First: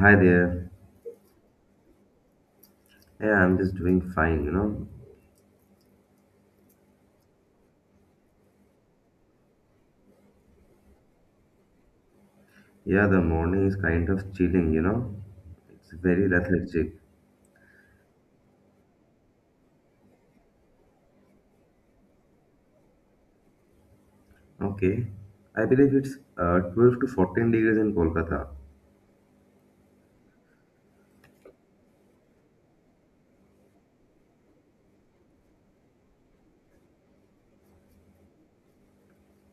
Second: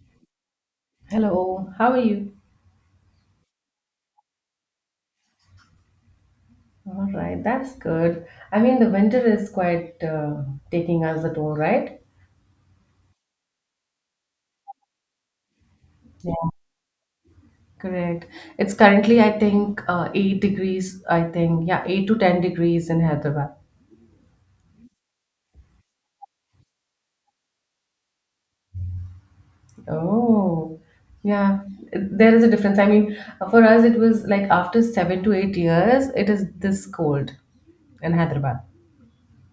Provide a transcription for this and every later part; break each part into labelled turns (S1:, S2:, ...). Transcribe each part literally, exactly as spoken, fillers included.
S1: Hi there.
S2: Hello, how are you?
S1: Yeah, I'm just doing fine, you know.
S2: All right, that's good. I mean, the winter is quite uh, taking us a toll, right?
S1: Yeah, the morning is kind of chilling, you know. It's very
S2: Yeah,
S1: lethargic.
S2: correct. It's currently, I think, uh, eight degrees, I think. Yeah, eight to ten degrees in Hyderabad.
S1: Okay. I believe it's uh, twelve to fourteen degrees in Kolkata.
S2: Oh, yeah, there is a difference. I mean, for us, it was like after seven to eight years, it is this cold in Hyderabad.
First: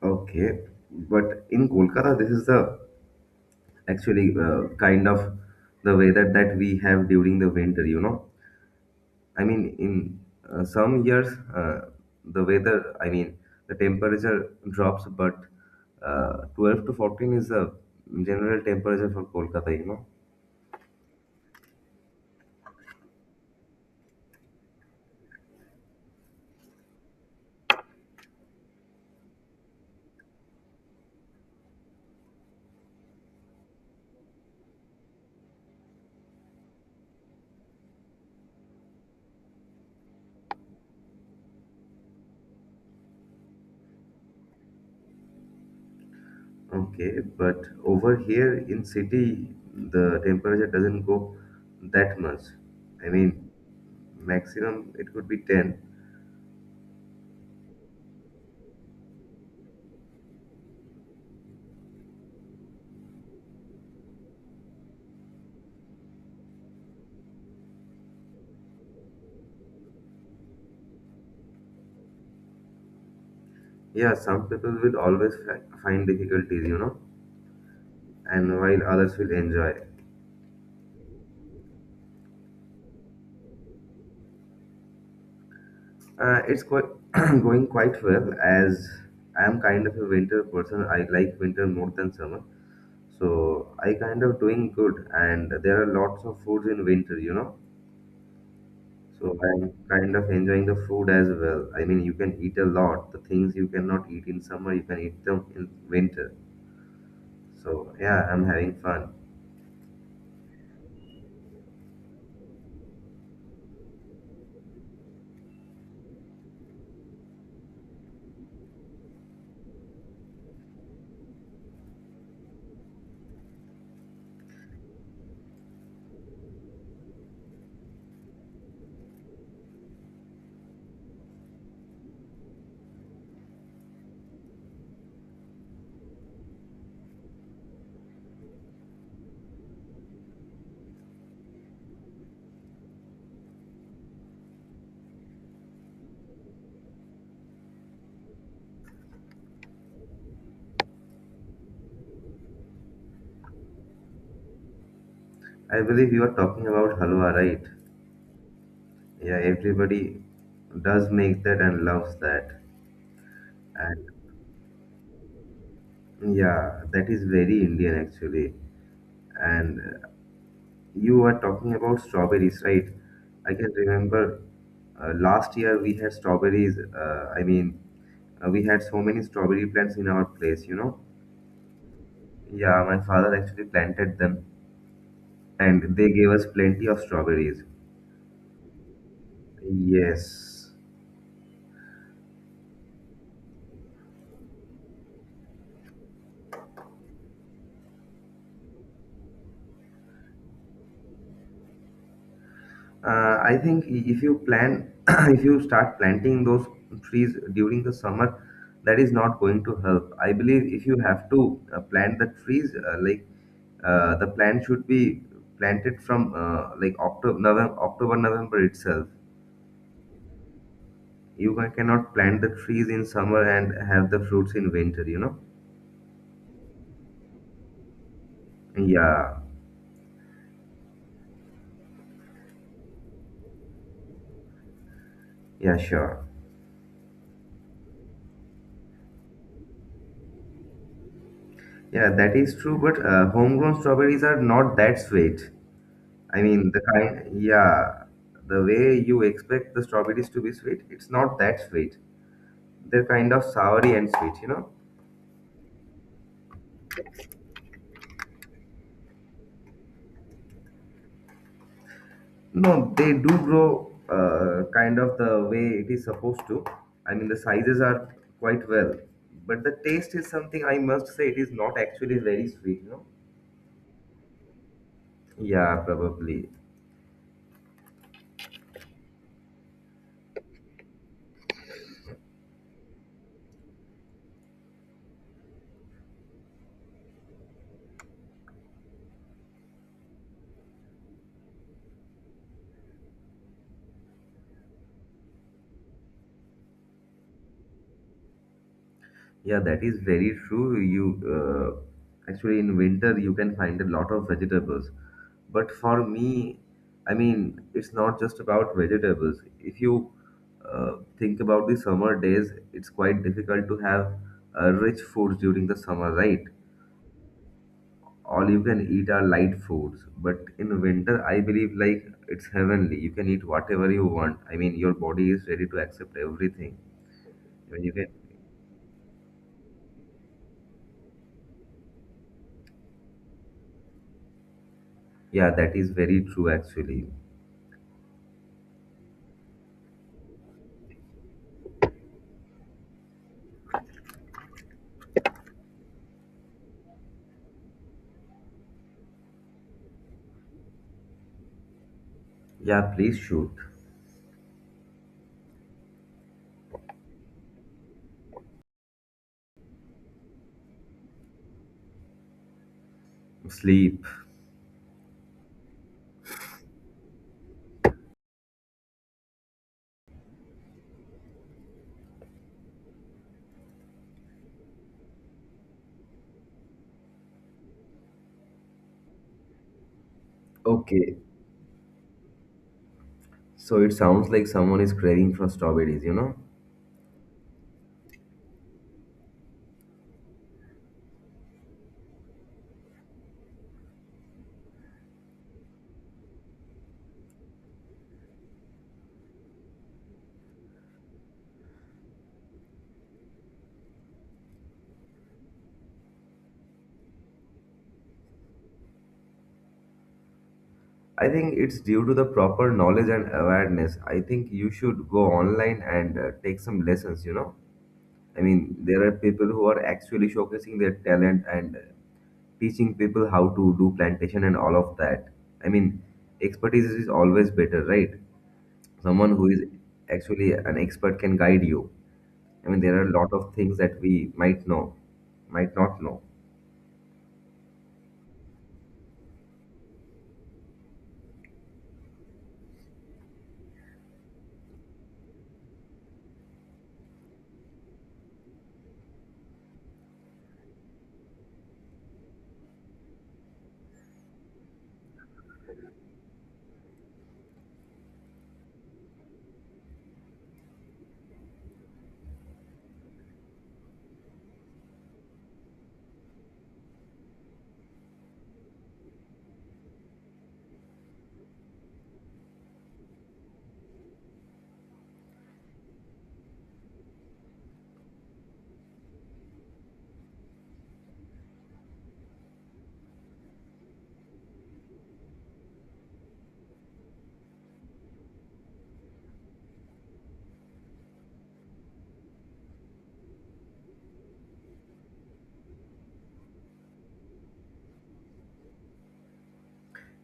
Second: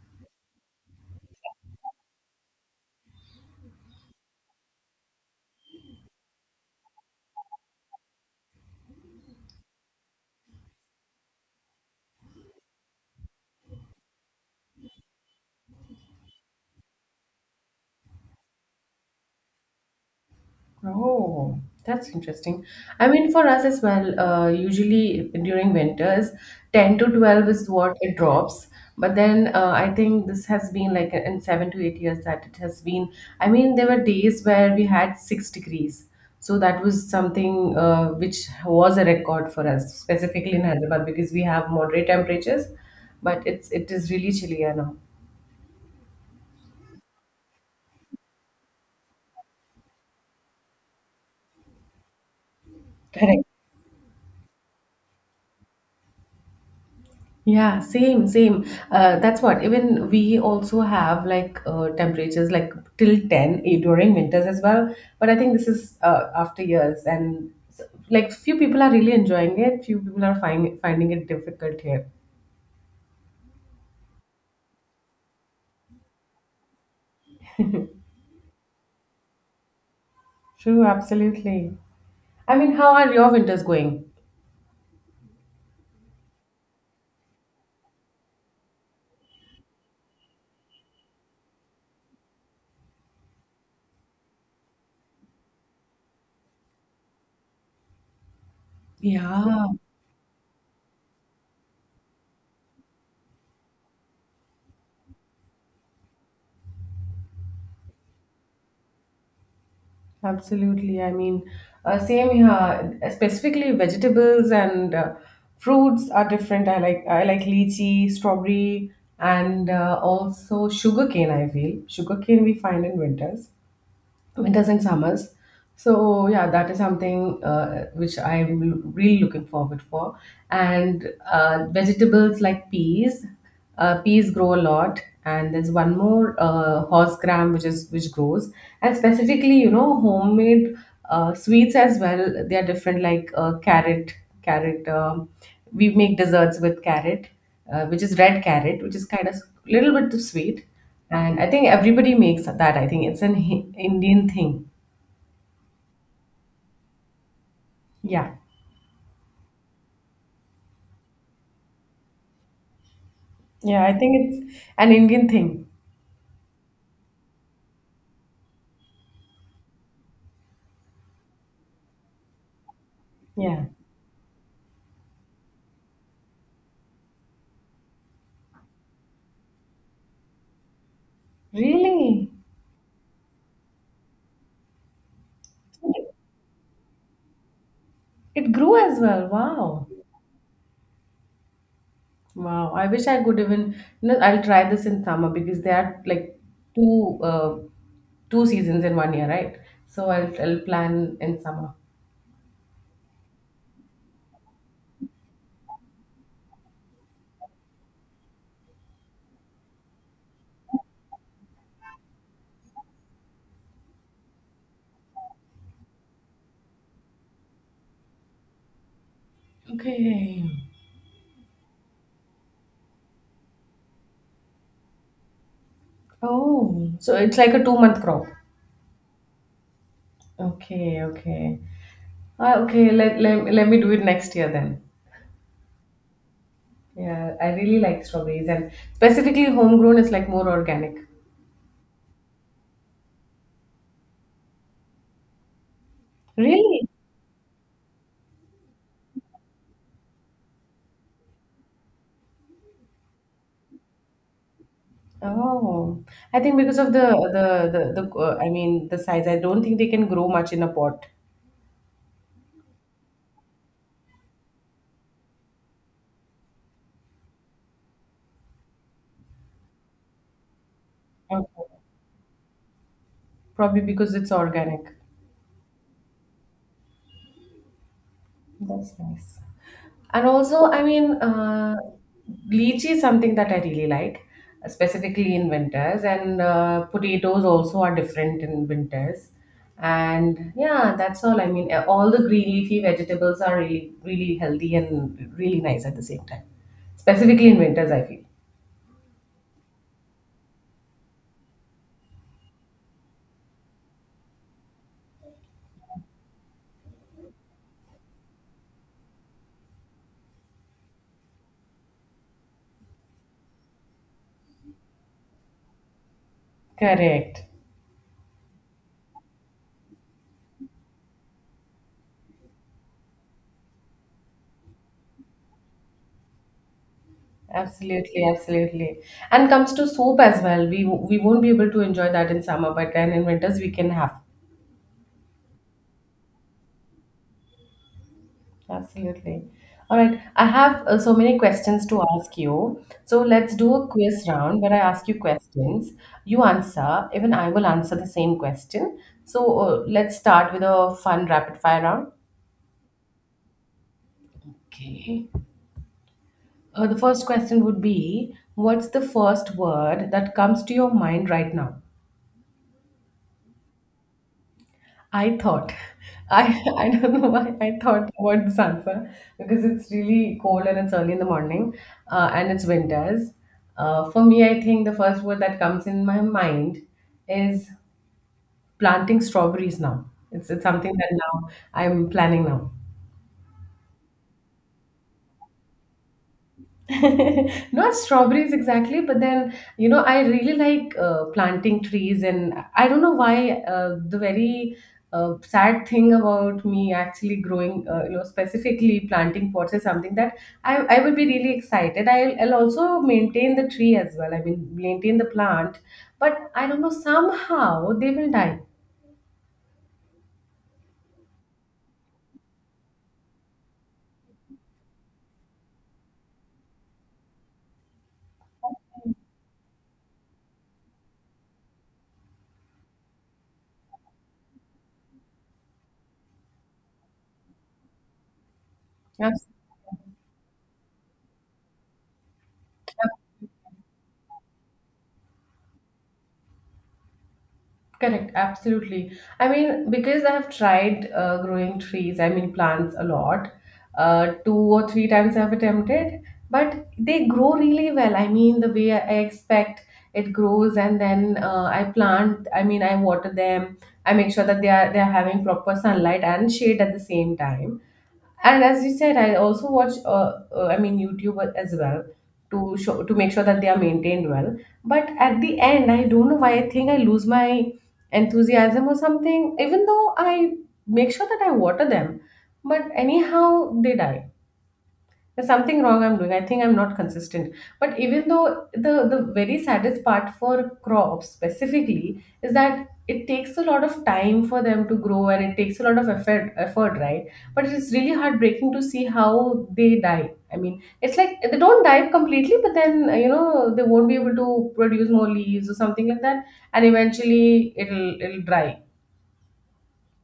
S1: Okay. But in Kolkata, this is the actually uh, kind of the weather that we have during the winter, you know. I mean, in uh, some years, uh, the weather, I mean, the temperature drops, but uh, twelve to fourteen is the general temperature for Kolkata, you know.
S2: Oh, that's interesting. I mean, for us as well, uh, usually during winters, ten to twelve is what it drops. But then uh, I think this has been like in seven to eight years that it has been. I mean, there were days where we had six degrees. So that was something uh, which was a record for us, specifically in Hyderabad, because we have moderate temperatures, but it's it is really chilly here now.
S1: Okay, but over here in city, the temperature doesn't go that much. I
S2: Correct.
S1: mean, maximum it could be ten.
S2: Yeah, same, same. Uh, that's what. Even we also have like uh, temperatures like till ten eh, during winters as well. But I think this is uh, after years, and s- like few people are really enjoying it. Few people are find, finding it difficult here.
S1: Yeah, some people will always fi- find difficulties, you know, and while others will enjoy.
S2: True, absolutely. I mean, how are your winters going?
S1: Uh, it's quite going quite well as I'm kind of a winter person. I like winter more than summer, so I kind of doing good. And there are lots of foods in winter, you know. So
S2: Yeah.
S1: I'm kind of enjoying the food as well. I mean, you can eat a lot. The things you cannot eat in summer, you can eat them in winter. So yeah, I'm having fun.
S2: Absolutely. I mean, uh, same here. Specifically, vegetables and uh, fruits are different. I like I like lychee, strawberry, and uh, also sugarcane. I feel sugarcane we find in winters, winters and summers. So yeah, that is something uh, which I'm l- really looking forward for. And uh, vegetables like peas uh, peas grow a lot, and there's one more uh, horse gram which is which grows. And specifically, you know, homemade uh, sweets as well, they are different, like uh, carrot carrot um, We make desserts with carrot, uh, which is red carrot, which is kind of little bit too sweet. And I think everybody makes that. I think it's an Hi- Indian thing.
S1: I believe you are talking about halwa, right?
S2: Yeah.
S1: Yeah, everybody does make that and loves that.
S2: Yeah, I
S1: And
S2: think it's an Indian thing.
S1: yeah, that is very Indian actually. And uh, You are talking about strawberries, right? I
S2: Yeah.
S1: can remember uh, last year we had strawberries. Uh, I mean, uh, we had so many strawberry plants in our place, you know
S2: Really?
S1: Yeah, my father actually planted them and they gave us plenty of strawberries.
S2: It grew as well. Wow.
S1: Yes.
S2: Wow. I wish I could even, you know, I'll try this in summer because there are like two uh, two seasons in one year, right? So I'll, I'll plan in summer.
S1: Uh, I think i- if you plan, if you start planting those trees during the summer, that is not going to help. I believe if you have to uh, plant the trees, uh, like uh, the plant should be planted from uh, like October, November, October, November itself.
S2: Okay.
S1: You ca- cannot plant the trees in summer and have the fruits in winter, you know?
S2: Oh, so it's like a two month crop.
S1: Yeah,
S2: Okay, okay. Uh, okay, let, let, let me do it next year then.
S1: yeah, sure.
S2: Yeah, I really like strawberries, and specifically homegrown is like more organic.
S1: Yeah, that is true, but uh, homegrown strawberries are not that sweet. I mean, the
S2: Really?
S1: kind, yeah, the way you expect the strawberries to be sweet, it's not that sweet. They're kind of soury and sweet, you know?
S2: Oh, I think because of the the the, the uh, I mean, the size, I don't think they can grow much in a pot.
S1: No, they do grow uh, kind of the way it is supposed to. I mean, the sizes are quite well, but the taste is something I must say it
S2: Okay.
S1: is not actually very sweet, you know?
S2: Probably because it's organic.
S1: Yeah, probably.
S2: That's nice. And also, I mean, uh, lychee is something that I really like, specifically in winters. And uh, potatoes also are different in winters. And yeah, that's all. I mean, uh, all the green leafy vegetables are really, really healthy and really nice at the same time, specifically in winters, I feel.
S1: Yeah, that is very true. You uh, Actually in winter you can find a lot of vegetables. But for me, I mean, it's not just about vegetables. If you uh, think about the summer days, it's quite difficult to have uh, rich foods during the summer, right?
S2: Correct.
S1: All you can eat are light foods. But in winter, I believe like it's heavenly. You can eat whatever you want. I mean, your body is ready to accept everything. I mean, you can.
S2: Absolutely, absolutely. And comes to soup as well. We w- we won't be able to enjoy that in summer, but then in winters we can have.
S1: Yeah, that is very true actually.
S2: Absolutely. All right. I have uh, so many questions to ask you. So let's do a quiz round where I ask you questions. You answer, even I will answer the same question. So uh, let's start with a fun rapid fire round.
S1: Yeah, please shoot.
S2: Okay. Uh, the first question would be, what's the first word that comes to your mind right now?
S1: Sleep.
S2: I thought, I I don't know why I thought about this answer because it's really cold and it's early in the morning, uh, and it's winters. Uh, for me, I think the first word that comes in my mind is planting strawberries now. It's it's something that
S1: Okay,
S2: now I'm planning now.
S1: so it sounds like someone is craving for strawberries, you know?
S2: Not strawberries exactly, but then you know I really like uh, planting trees, and I don't know why uh, the very uh, sad thing about me actually growing, uh, you know, specifically planting pots is something that I I will be really excited. I'll, I'll also maintain the tree as well. I mean, maintain the plant, but I don't know, somehow they will die.
S1: I think it's due to the proper knowledge and awareness. I think you should go online and uh, take some lessons, you know? I mean, there are people who are actually showcasing their talent and uh, teaching people how to do plantation and all of that. I mean, expertise is always better, right? Someone
S2: Abs-
S1: who is actually an expert can guide you. I mean, there are a lot of things that we might know, might not know.
S2: Correct, absolutely. I mean, because I have tried uh, growing trees, I mean plants, a lot. Uh, two or three times I've attempted, but they grow really well. I mean, the way I I expect it grows, and then uh, I plant. I mean, I water them. I make sure that they are they are having proper sunlight and shade at the same time. And as you said, I also watch uh, uh, I mean, YouTube as well, to show to make sure that they are maintained well. But at the end, I don't know why, I think I lose my enthusiasm or something, even though I make sure that I water them. But anyhow, they die. There's something wrong I'm doing. I think I'm not consistent. But even though, the the very saddest part for crops specifically is that it takes a lot of time for them to grow, and it takes a lot of effort effort right? But it's really heartbreaking to see how they die. I mean, it's like they don't die completely, but then uh, you know they won't be able to produce more leaves or something like that. And eventually, it'll it'll dry.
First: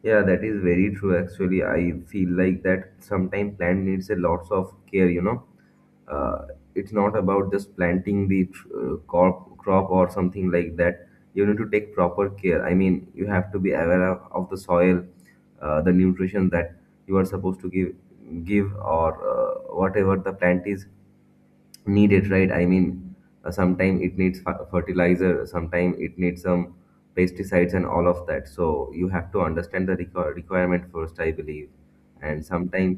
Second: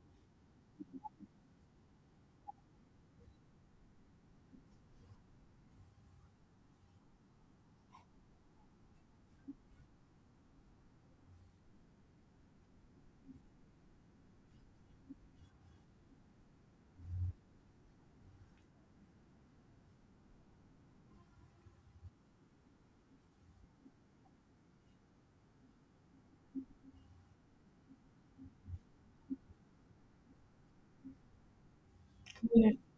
S1: Yeah, that is very true. Actually, I feel like that sometimes plant needs a lots of care. You know, uh, it's not about just planting the tr- uh, crop, crop or something like that. You need to take proper care. I mean, you have to be aware of, of the soil, uh, the nutrition that you are supposed to give, give or uh, whatever the plant is need it, right? I mean, sometimes it needs fer- fertilizer, sometimes it needs some pesticides and all of that, so you have to understand the requ- requirement first, I believe. And sometimes,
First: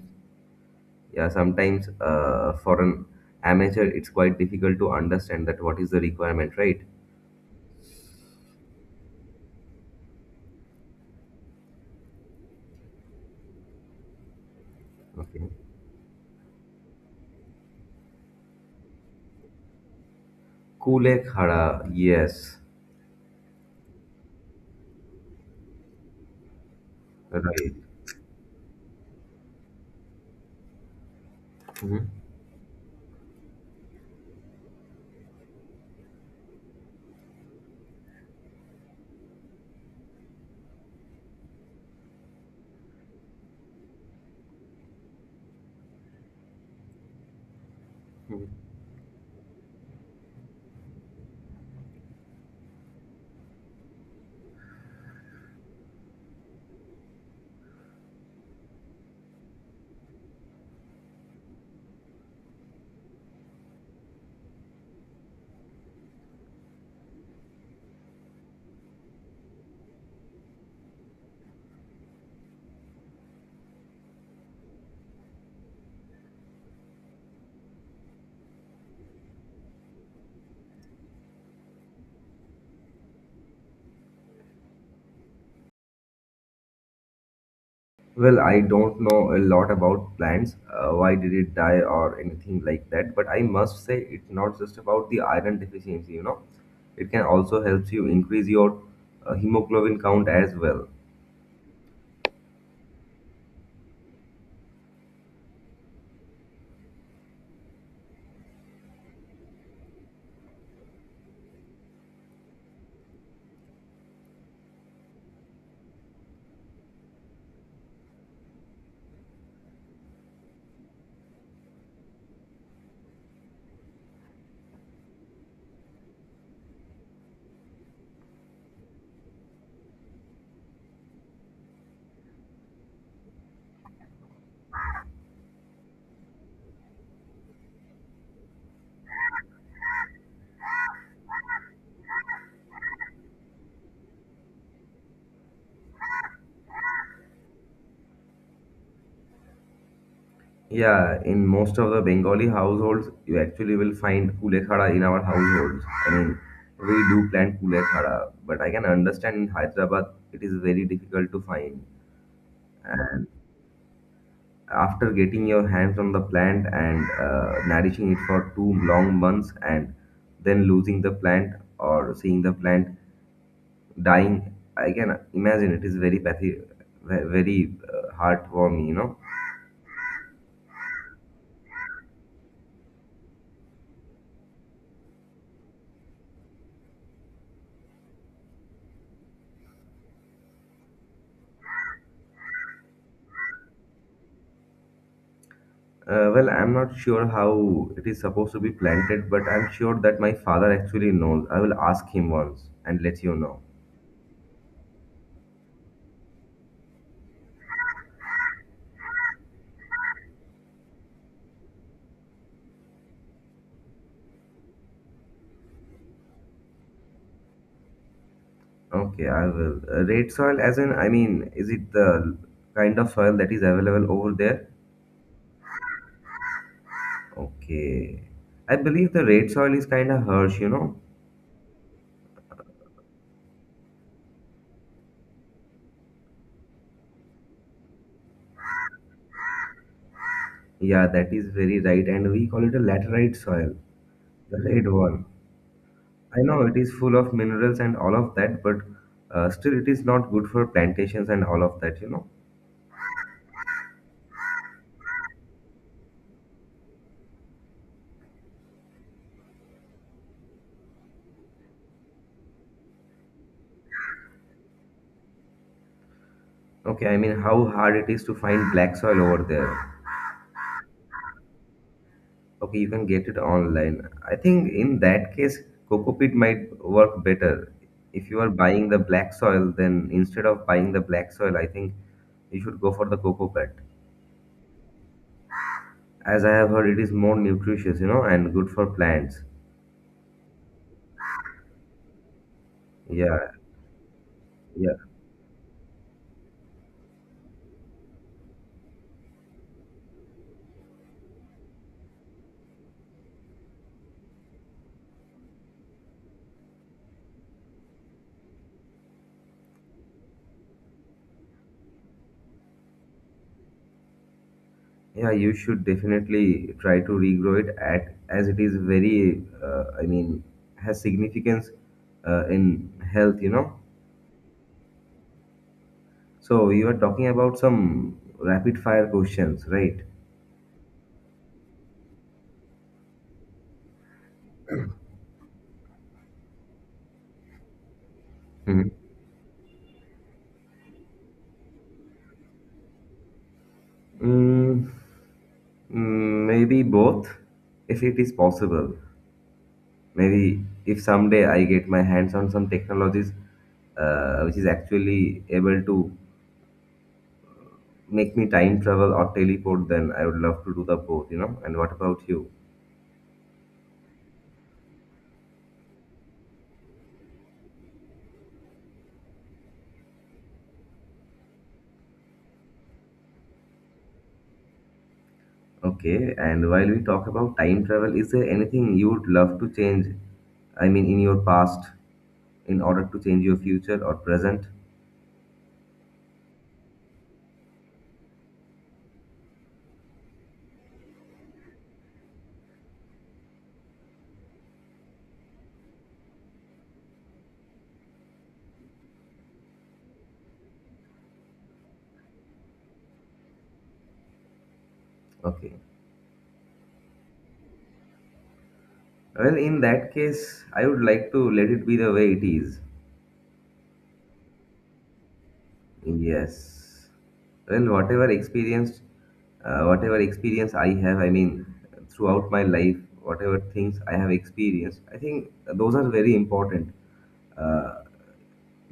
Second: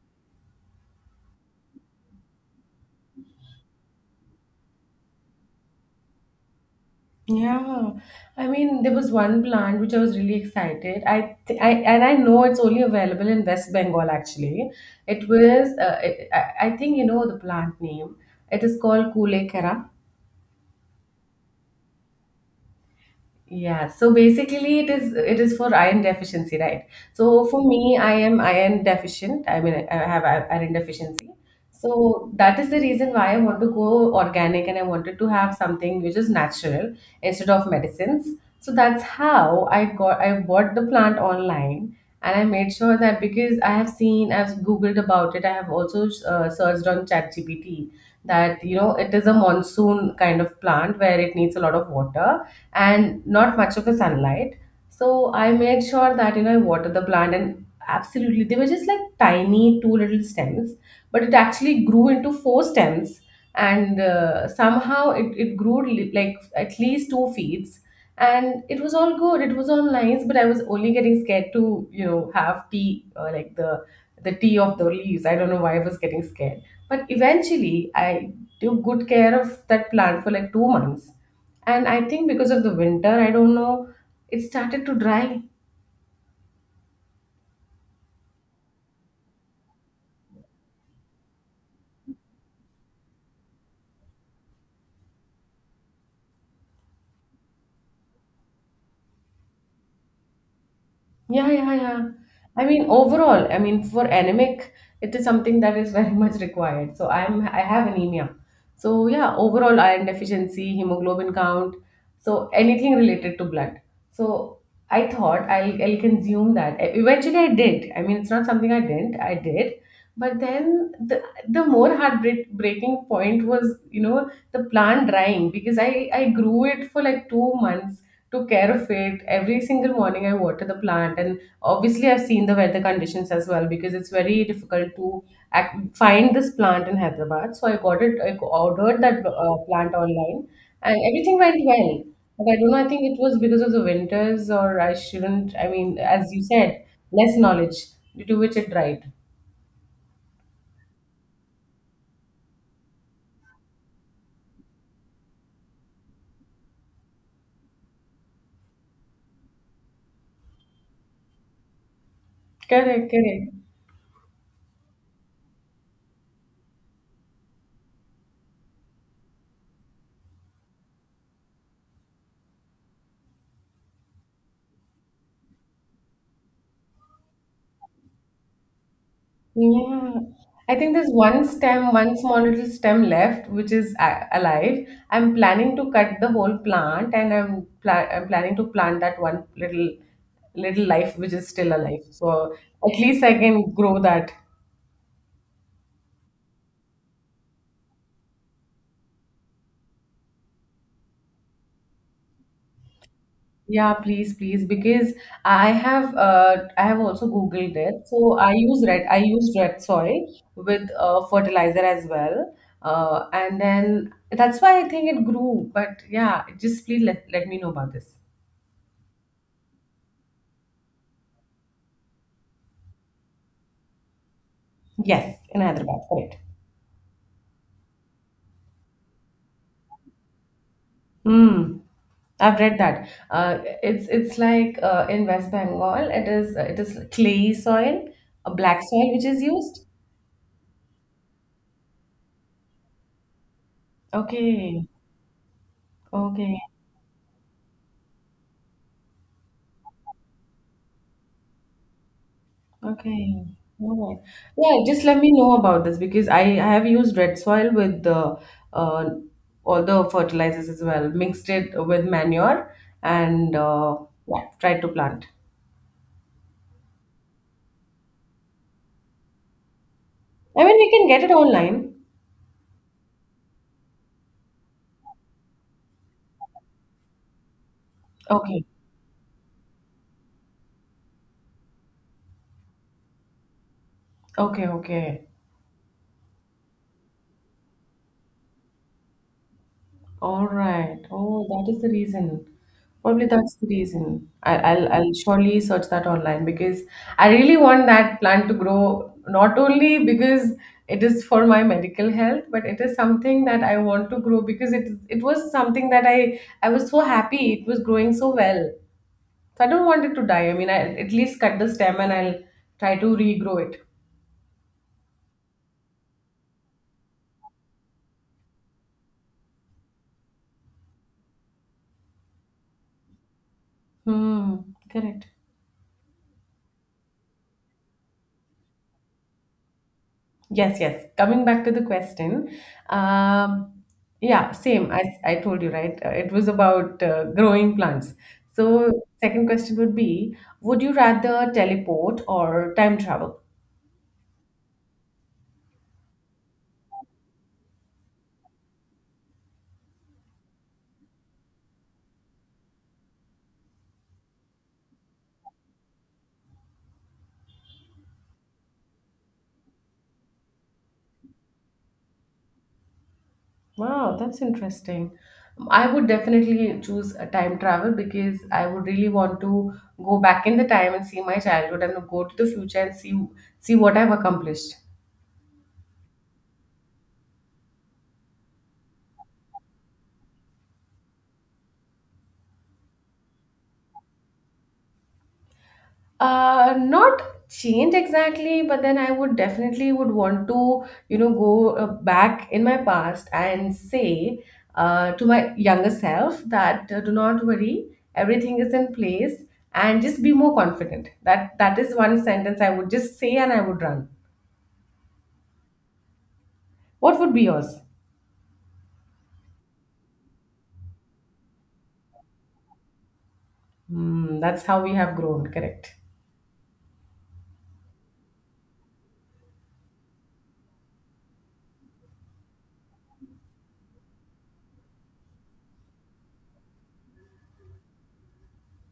S1: yeah, sometimes uh, for an amateur it's quite difficult to understand that what is the requirement, right?
S2: Yeah, I mean, there was one plant which I was really excited. I, th- I and I know it's only available in West Bengal. Actually, it
S1: Okay.
S2: was. Uh, it, I, I think you know the plant name. It is called Kulekara.
S1: Kule khada, yes.
S2: Yeah, so basically it is it is for iron deficiency, right? So for
S1: Right.
S2: me, I am iron deficient. I mean, I I have i- iron deficiency. So that is the reason why I want to go organic, and I wanted to have something which is natural instead of medicines. So that's how I got I bought the plant online. And I made sure that, because I have seen, I've Googled about it, I have also uh, searched on ChatGPT that
S1: Mhm.
S2: you know it is a monsoon kind of plant where it needs a lot of water and not much of a sunlight. So I made sure that you know I watered the plant, and absolutely, they were just like tiny two little stems, but it actually grew into four stems. And uh, somehow it, it grew li- like at least two feet. And it was all good, it was all nice, but I was only getting scared to you know have tea, uh, like the the tea of the leaves. I don't know why I was getting scared, but eventually I took good care of that plant for like two months. And I think because of the winter, I don't know, it started to dry.
S1: Well, I don't know a lot about plants, uh, why did it die or anything like that, but I must say it's not just about the iron deficiency, you know. It can also help you increase your uh, hemoglobin count as well.
S2: Yeah, yeah, yeah. I mean, overall, I mean, for anemic, it is something that is very much required. So I'm, I have anemia. So yeah, overall iron deficiency, hemoglobin count, so anything related to blood. So I thought I'll, I'll consume that. E- Eventually, I did. I mean, it's not something I didn't. I did. But then, the the more heartbreak breaking point was, you know, the plant drying, because I I grew it for like two months, took care of it every single morning, I water the plant. And obviously, I've seen the weather conditions as well, because it's very difficult to ac- find this plant in Hyderabad. So I got it, I ordered that uh, plant online, and everything went well. But I don't know, I think it was because of the winters, or I shouldn't I mean, as you said, less knowledge due to which it dried.
S1: Yeah, in most of the Bengali households, you actually will find kulekhara in our households. I mean, we do plant kulekhara, but I can understand in Hyderabad it is very difficult to find.
S2: Correct, correct.
S1: After getting your hands on the plant and uh, nourishing it for two long months and then losing the plant or seeing the plant dying, I can imagine it is very pathy, ve- very uh, heartwarming, you know.
S2: Yeah, I think there's one stem, one small little stem left, which is a- alive. I'm planning to cut the whole plant, and I'm pla- I'm planning to plant that one little little life which is still alive. So at least I can grow that.
S1: Uh, well, I'm not sure how it is supposed to be planted, but I'm sure that my father actually knows. I will ask him once and let you know.
S2: Yeah, please, please, because I have uh, I have also Googled it. So I use red I use red soil with uh, fertilizer as well, uh, and then that's why I think it grew. But yeah, just please let, let me know about this.
S1: Okay, I will. Uh, red soil, as in, I mean, is it the kind of soil that is available over there?
S2: Yes, in Hyderabad, correct.
S1: Okay. I believe the red soil is kind of harsh, you know?
S2: Mm. I've read that. Uh, it's it's like uh, in West Bengal, it is it is clay soil, a black soil which is used.
S1: Yeah, that is very right. And we call it a laterite soil, the
S2: Okay,
S1: red one. I
S2: okay,
S1: know it is full of minerals and all of that, but uh, still it is not good for plantations and all of that, you know?
S2: okay. All right. Yeah, just let me know about this because I, I have used red soil with the uh, all the fertilizers as well, mixed it with manure, and uh, yeah, tried to plant.
S1: Okay, I mean, how hard it is to find black soil over there.
S2: I mean, we can get it online.
S1: Okay, you can get it online. I think in that case, coco peat might work better. If you are
S2: Okay,
S1: buying the black soil, then instead of buying the black soil, I think you should go for the coco peat.
S2: okay, okay.
S1: As I have heard, it is more nutritious, you know, and good for plants.
S2: All right. Oh, that is the reason. Probably
S1: Yeah,
S2: that's the reason. I, I'll
S1: yeah,
S2: I'll surely search that online because I really want that plant to grow. Not only because it is for my medical health, but it is something that I want to grow because it it was something that I I was so happy it was growing so well. So I don't want it to die. I mean, I will at least cut the stem and I'll try to regrow it.
S1: yeah. You should definitely try to regrow it at as it is very, uh, I mean, has significance uh, in health, you know.
S2: Hmm. Correct.
S1: So you are talking about some rapid fire questions, right?
S2: Yes, yes. Coming back to the question, um, yeah, same. I, I told you, right? Uh, it was about uh, growing plants.
S1: Mhm.
S2: So, second question would be, would you rather teleport or time travel?
S1: Mm, mm, maybe both, if it is possible. Maybe if someday I get my hands on some technologies uh, which is actually able to make me time travel or teleport, then I would love to do the both, you know. And what about you?
S2: Wow, that's interesting. I would definitely choose a time travel because I would really want to go back in the time and see my childhood and go to the future and see see what I've accomplished.
S1: Okay, and while we talk about time travel, is there anything you would love to change? I mean, in your past, in order to change your future or present?
S2: uh not change exactly, but then I would definitely would want to you know go uh, back in my past and say uh, to my younger self that uh, do not worry, everything is in place and just be more confident. That that is one sentence I would just say and I would run.
S1: Okay.
S2: What would be yours?
S1: Well, in that case, I would like to let it be the way it is.
S2: Hmm, that's how we have grown. Correct.
S1: Yes. Well, whatever experience, uh, whatever experience I have, I mean, throughout my life, whatever things I have experienced, I think those are very important. Uh,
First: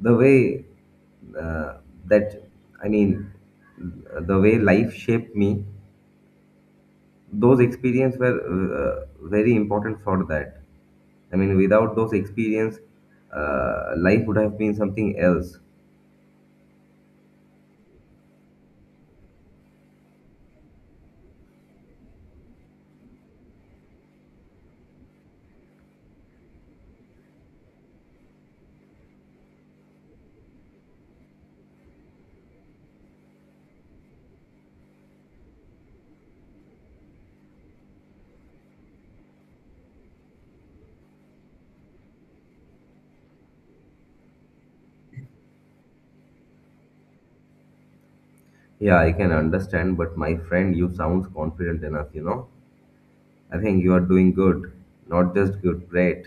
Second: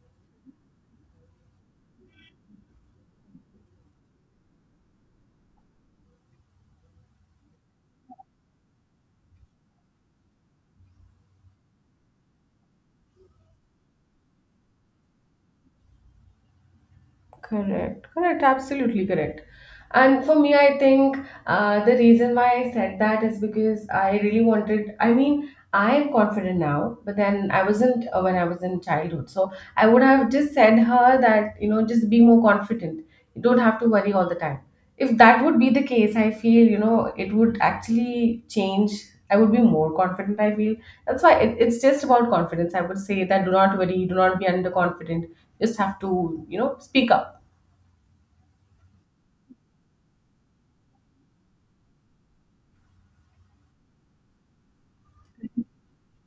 S1: the way uh, that, I mean, The way life shaped me, those experiences were uh, very important for that. I mean, without those experience, uh, life would have been something else.
S2: Correct, correct, absolutely correct. And for me, I think uh, the reason why I said that is because I really wanted, I mean, I am confident now, but then I wasn't uh, when I was in childhood. So I would have just said her that, you know, just be more confident. You don't have to worry all the time. If that would be the case, I feel, you know it would actually change. I would be more confident, I feel. That's why it, it's just about confidence. I would say that, do not worry, do not be underconfident. Just have to you know speak up.
S1: Yeah, I can understand, but my friend, you sounds confident enough, you know. I think you are doing good, not just good, great.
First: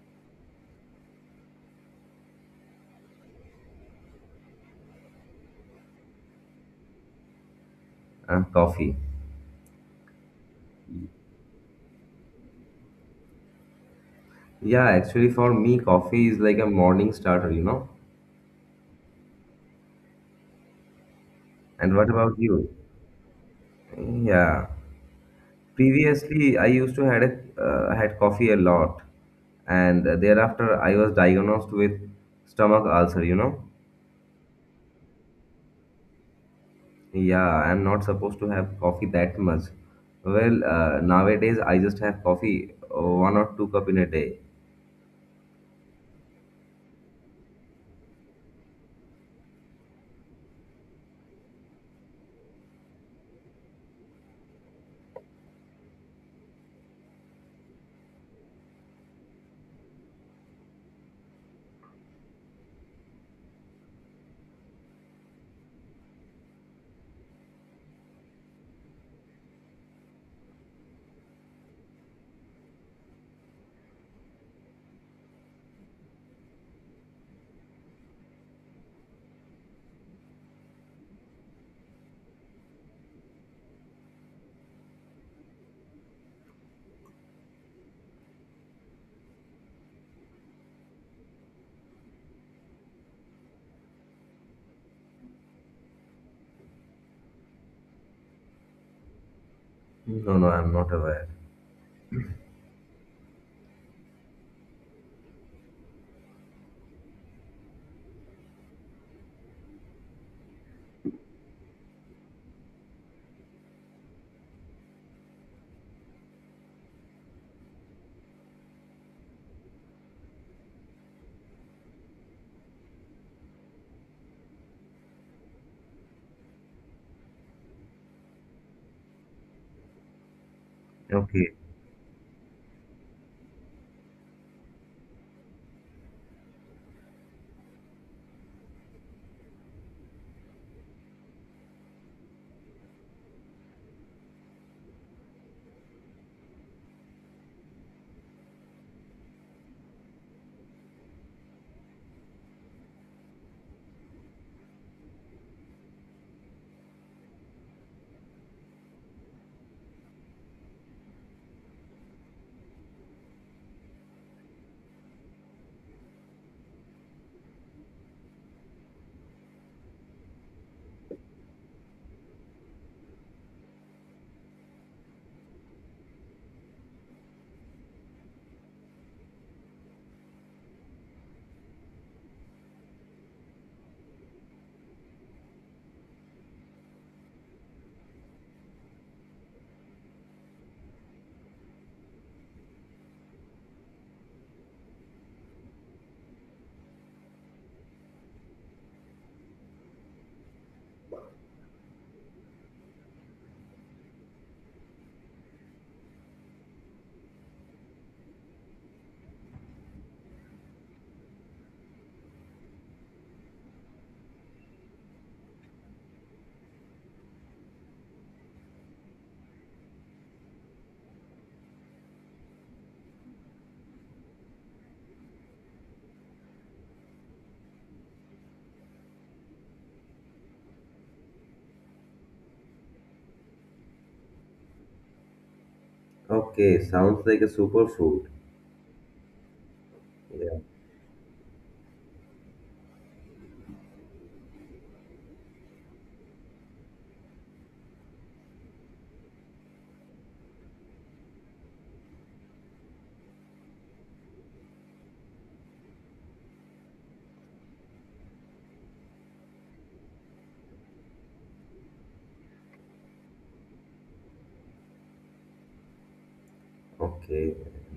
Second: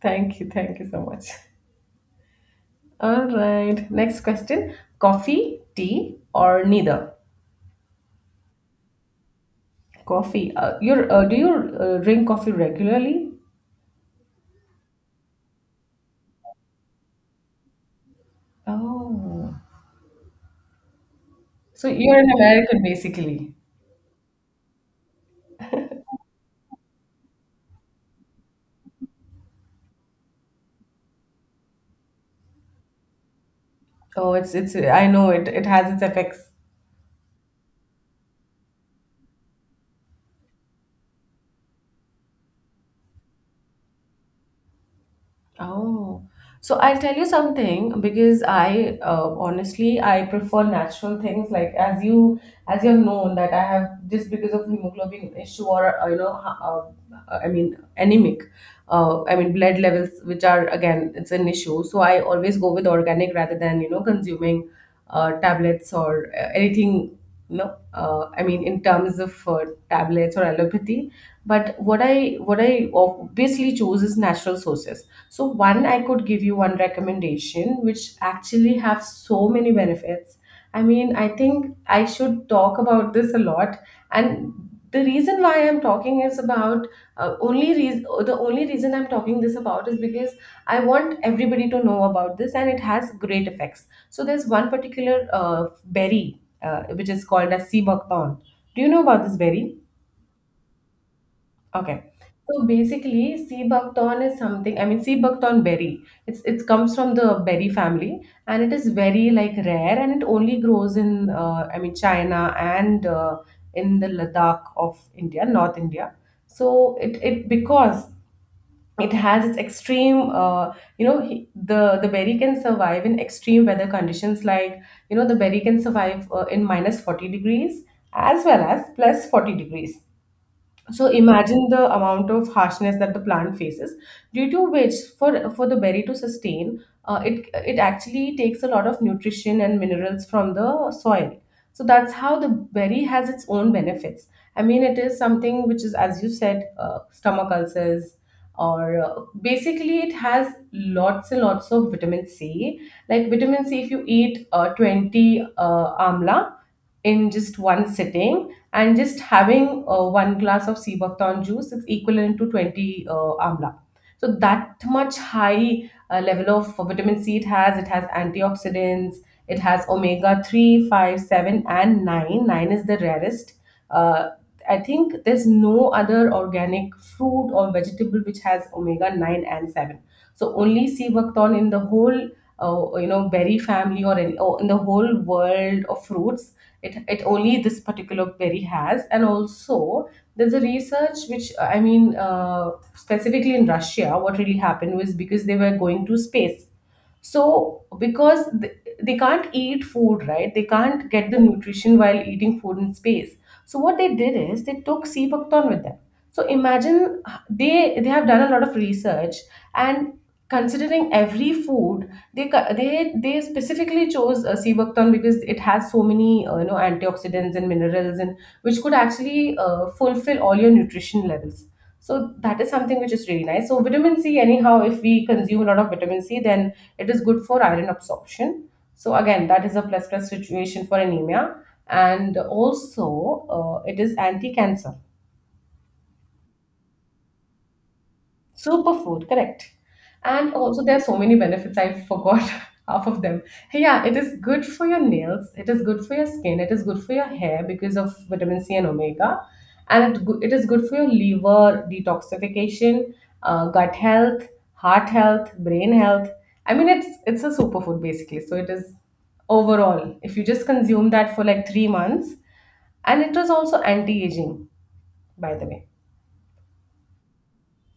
S2: Thank you, thank you so much. All right, next question. Coffee, tea, or neither?
S1: Uh, coffee.
S2: Coffee. Uh, you're uh, do you uh, drink coffee regularly?
S1: Yeah, actually, for me, coffee is like a morning starter, you know.
S2: Oh, so
S1: And what
S2: you're an
S1: about you?
S2: American basically.
S1: Yeah. Previously, I used to had a, uh, had coffee a lot, and thereafter, I was diagnosed with stomach ulcer, you know.
S2: Oh, it's it's I know it it has its effects.
S1: Yeah, I'm not supposed to have coffee that much. Well, uh, nowadays I just have coffee uh, one or two cup in a day.
S2: Oh, so I'll tell you something, because I, uh, honestly, I prefer natural things, like as you as you have known, that I have. Just because of hemoglobin issue, or uh, you know uh, uh, I mean, anemic, uh, I mean, blood levels, which are again it's an issue. So I always go with organic rather than you know consuming uh, tablets or uh, anything, you know uh, I mean, in terms of uh, tablets or allopathy. But what I what I obviously choose is natural sources. So one I could give you one recommendation which actually have so many benefits. I mean, I think I should talk about this a lot. And the reason why I'm talking is about, uh, only reason the only reason I'm talking this about is because I want everybody to know about this, and it has great effects. So there's one particular uh, berry, uh, which is called as sea buckthorn. Do you know about this berry?
S1: No, no, I'm not aware.
S2: Okay. So basically, sea buckthorn is something, I mean, sea buckthorn berry. It's it comes from the berry family, and it is very like rare, and it only grows in, uh, I mean, China and uh, in the Ladakh of India, North India. So it it because it has its extreme, uh, you know, he- the the berry can survive in extreme weather conditions, like, you know, the berry can survive uh, in minus forty degrees as well as plus forty degrees. So
S1: Okay.
S2: imagine the amount of harshness that the plant faces, due to which, for for the berry to sustain, uh, it it actually takes a lot of nutrition and minerals from the soil. So that's how the berry has its own benefits. I mean, it is something which is, as you said, uh, stomach ulcers, or uh, basically, it has lots and lots of vitamin C. Like vitamin C, if you eat uh, twenty uh, amla in just one sitting, and just having uh, one glass of seabhaktan juice, it's equivalent to twenty uh, amla. So that much high uh, level of vitamin C, it has It has antioxidants, it has omega three, five, seven, and nine. nine is the rarest. uh, I think there's no other organic fruit or vegetable which has omega nine and seven. So only seabhaktan, in the whole, uh, you know berry family, or any, or in the whole world of fruits, it it only this particular berry has. And also, there's a research which, I mean, uh, specifically in Russia, what really happened was, because they were going to space. So because th- they can't eat food, right? They can't get the nutrition while eating food in space. So what they did is they took sea buckthorn with them. So imagine, h- they they have done a lot of research. And considering every food, they co- they they specifically chose uh, sea buckthorn, because it has so many, uh, you know antioxidants and minerals, and which could actually uh, fulfill all your nutrition levels. So that is something which is really nice. So vitamin C, anyhow, if we consume a lot of vitamin C, then it is good for iron absorption. So again, that is a plus plus situation for anemia, and also uh, it is anti-cancer.
S1: Okay, sounds like a superfood.
S2: Superfood, correct. And
S1: Yeah,
S2: also, there are so many benefits. I forgot half of them. Yeah, it is good for your nails. It is good for your skin. It is good for your hair because of vitamin C and omega. And it, go- it is good for your liver detoxification, uh, gut health, heart health, brain health. I mean, it's it's a superfood basically. So it is overall. If you just consume that for like three months. And it was also anti-aging, by the way.
S1: okay.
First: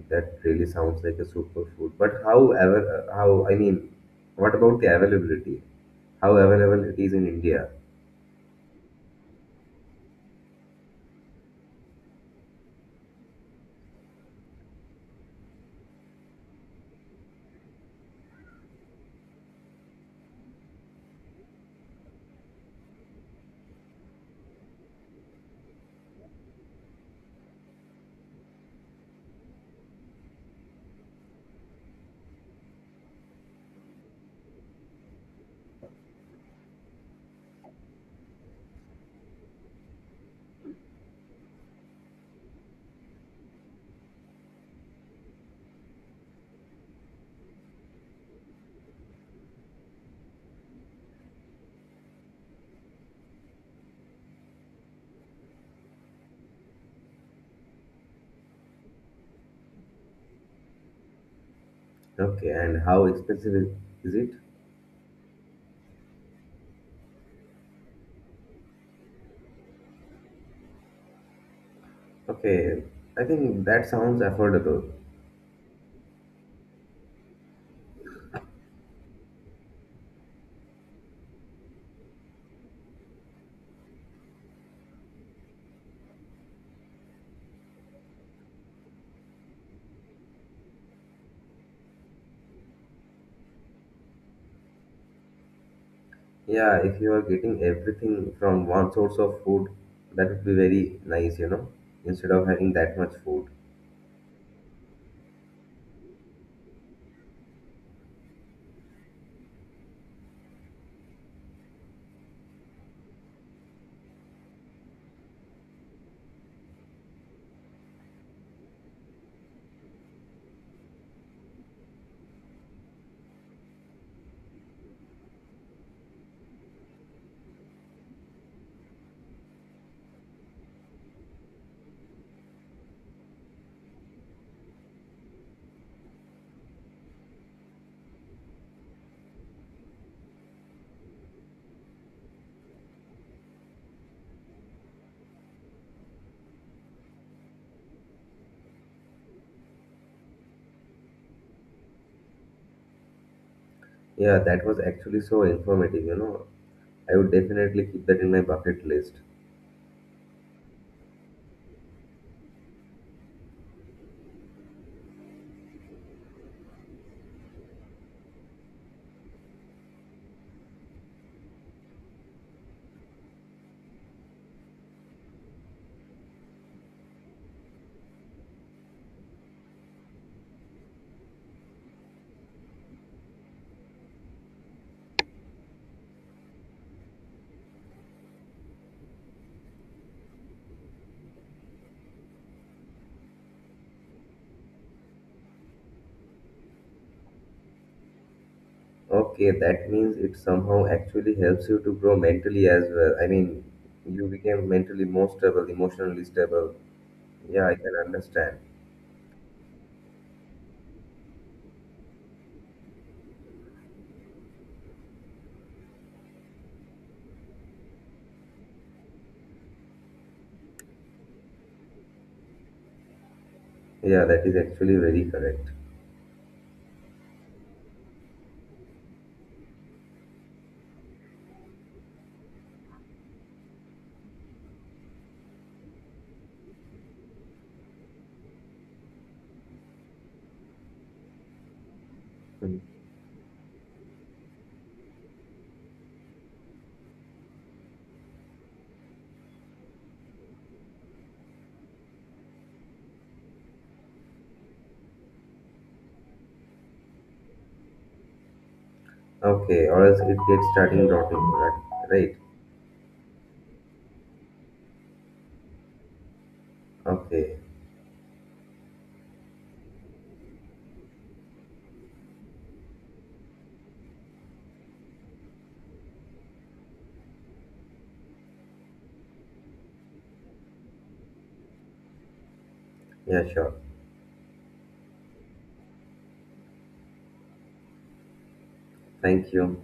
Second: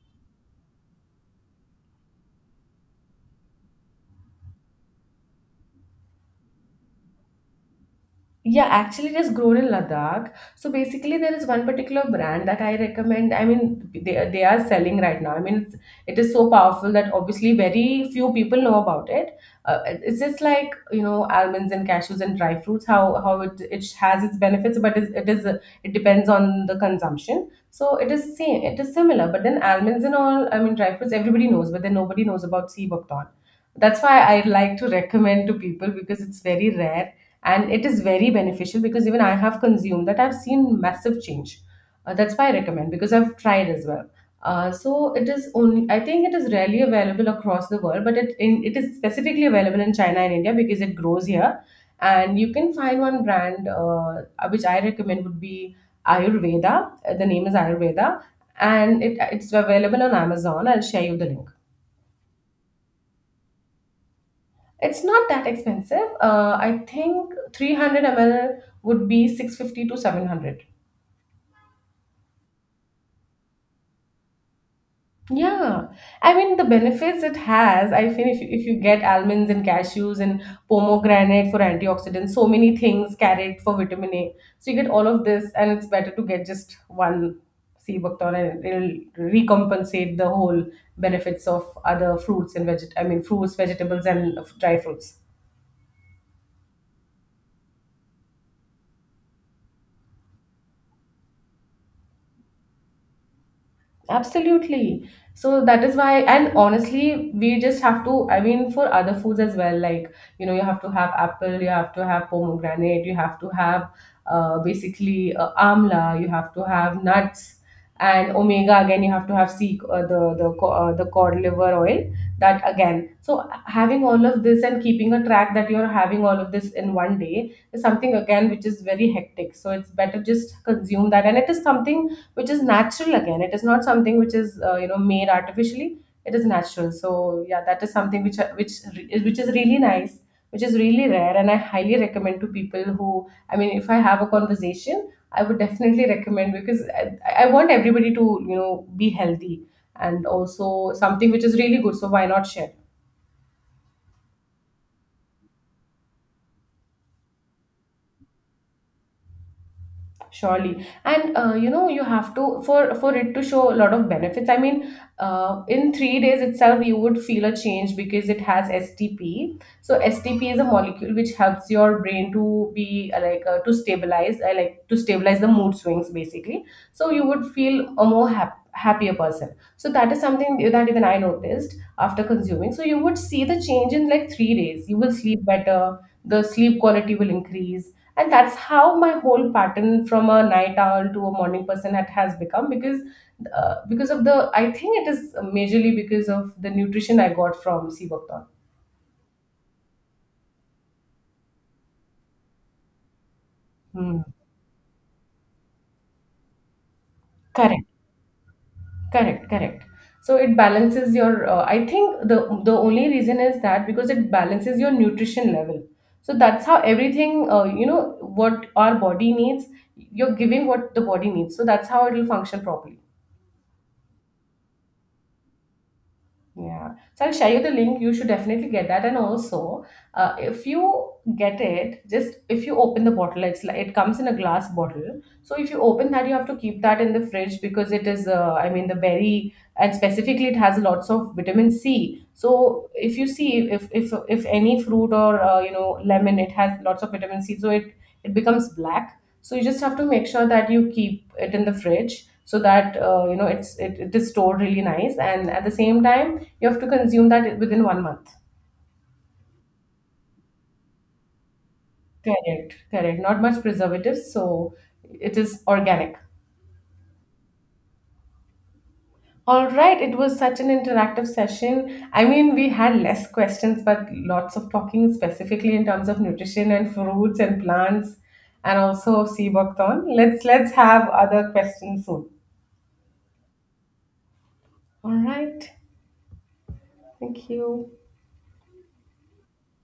S1: That really sounds like a superfood. But however, uh, how, I mean, what about the availability? How available it is in India?
S2: Yeah, actually, it has grown in Ladakh. So basically, there is one particular brand that I recommend. I mean, they, they are selling right now. I mean, it's, it is so powerful that obviously very few people know about it. Uh, it's just like you know almonds and cashews and dry fruits. How how it, it has its benefits, but it, it is it depends on the consumption. So it is same. It is similar, but then almonds and all. I mean, dry fruits, everybody knows, but then nobody knows about sea buckthorn. That's why I like to recommend to people, because it's very rare and it is very beneficial. Because even I have consumed that, I've seen massive change. Uh, that's why I recommend, because I've tried as well. Uh, so it is only, I think, it is rarely available across the world, but it in, it is specifically available in China and India, because it grows here. And you can find one brand, uh, which I recommend would be Ayurveda. Uh, the name is Ayurveda, and it, it's available on Amazon. I'll share you the link.
S1: Okay, and how expensive it- is it?
S2: It's not that expensive. Uh, I think three hundred milliliters would be six fifty to seven hundred.
S1: Okay, I think that sounds affordable.
S2: Yeah, I mean, the benefits it has. I feel, if you, if you get almonds and cashews and pomegranate for antioxidants, so many things, carrot for vitamin A. So you get all of this, and it's better to get just one sea buckthorn, and it'll recompensate the whole benefits of other fruits and veget. I mean, fruits, vegetables, and dry fruits.
S1: Yeah, if you are getting everything from one source of food, that would be very nice, you know, instead of having that much food.
S2: Absolutely. So that is why, and honestly, we just have to. I mean, for other foods as well, like, you know, you have to have apple, you have to have pomegranate, you have to have uh, basically uh, amla, you have to have nuts, and omega again, you have to have sea, uh, the the co- uh, the cod liver oil. That again, so having all of this and keeping a track that you're having all of this in one day is something again which is very hectic. So it's better just consume that, and it is something which is natural. Again, it is not something which is, uh, you know made artificially. It is natural. So yeah, that is something which, uh, which which is really nice, which is really rare, and I highly recommend to people who, I mean, if I have a conversation I would definitely recommend. Because i, I want everybody to, you know be healthy, and also something which is really good, so why not share.
S1: Yeah, that was actually so informative, you know. I would definitely keep that in my bucket list.
S2: Surely. And uh, you know you have to, for for it to show a lot of benefits, I mean, uh, in three days itself you would feel a change, because it has stp. So stp is a molecule which helps your brain to be, uh, like uh, to stabilize uh, like to stabilize the mood swings basically. So you would feel a more hap- happier person. So that is something that even I noticed after consuming. So you would see the change in like three days. You will sleep better. The sleep quality will increase. And that's how my whole pattern from a night owl to a morning person hat has become. Because uh, because of the I think it is majorly because of the nutrition I got from sea buckthorn.
S1: Okay, that means it somehow actually helps you to grow mentally as well. I mean,
S2: Hmm.
S1: you became mentally more stable, emotionally stable. Yeah, I
S2: Correct,
S1: can understand.
S2: correct, correct. So it balances your. Uh, I think the, the only reason is that, because it balances your nutrition level. So that's how everything. Uh, you know what our body needs, you're giving what the body needs. So that's how it will function properly.
S1: Yeah, that is actually very correct.
S2: Yeah. So I'll share you the link. You should definitely get that. And also, uh, if you get it, just, if you open the bottle, it's like it comes in a glass bottle. So if you open that, you have to keep that in the fridge, because it is, uh, I mean, the berry, and specifically it has lots of vitamin C.
S1: Mm.
S2: So if you see, if if if any fruit or uh, you know lemon, it has lots of vitamin C. So it it becomes black. So you just have to make sure that you keep it in the fridge, so that uh, you know it's it, it is stored really nice. And at the same time, you have to consume that within one month.
S1: Okay, or else it gets starting rotting, right? Right.
S2: Correct, correct. Not much preservatives, so it is organic.
S1: Okay.
S2: All right, it was such an interactive session. I mean, we had less questions, but lots of talking, specifically in terms of nutrition and fruits and plants, and also sea buckthorn. Let's let's have other questions soon.
S1: Yeah, sure.
S2: All right, thank you.
S1: Thank you.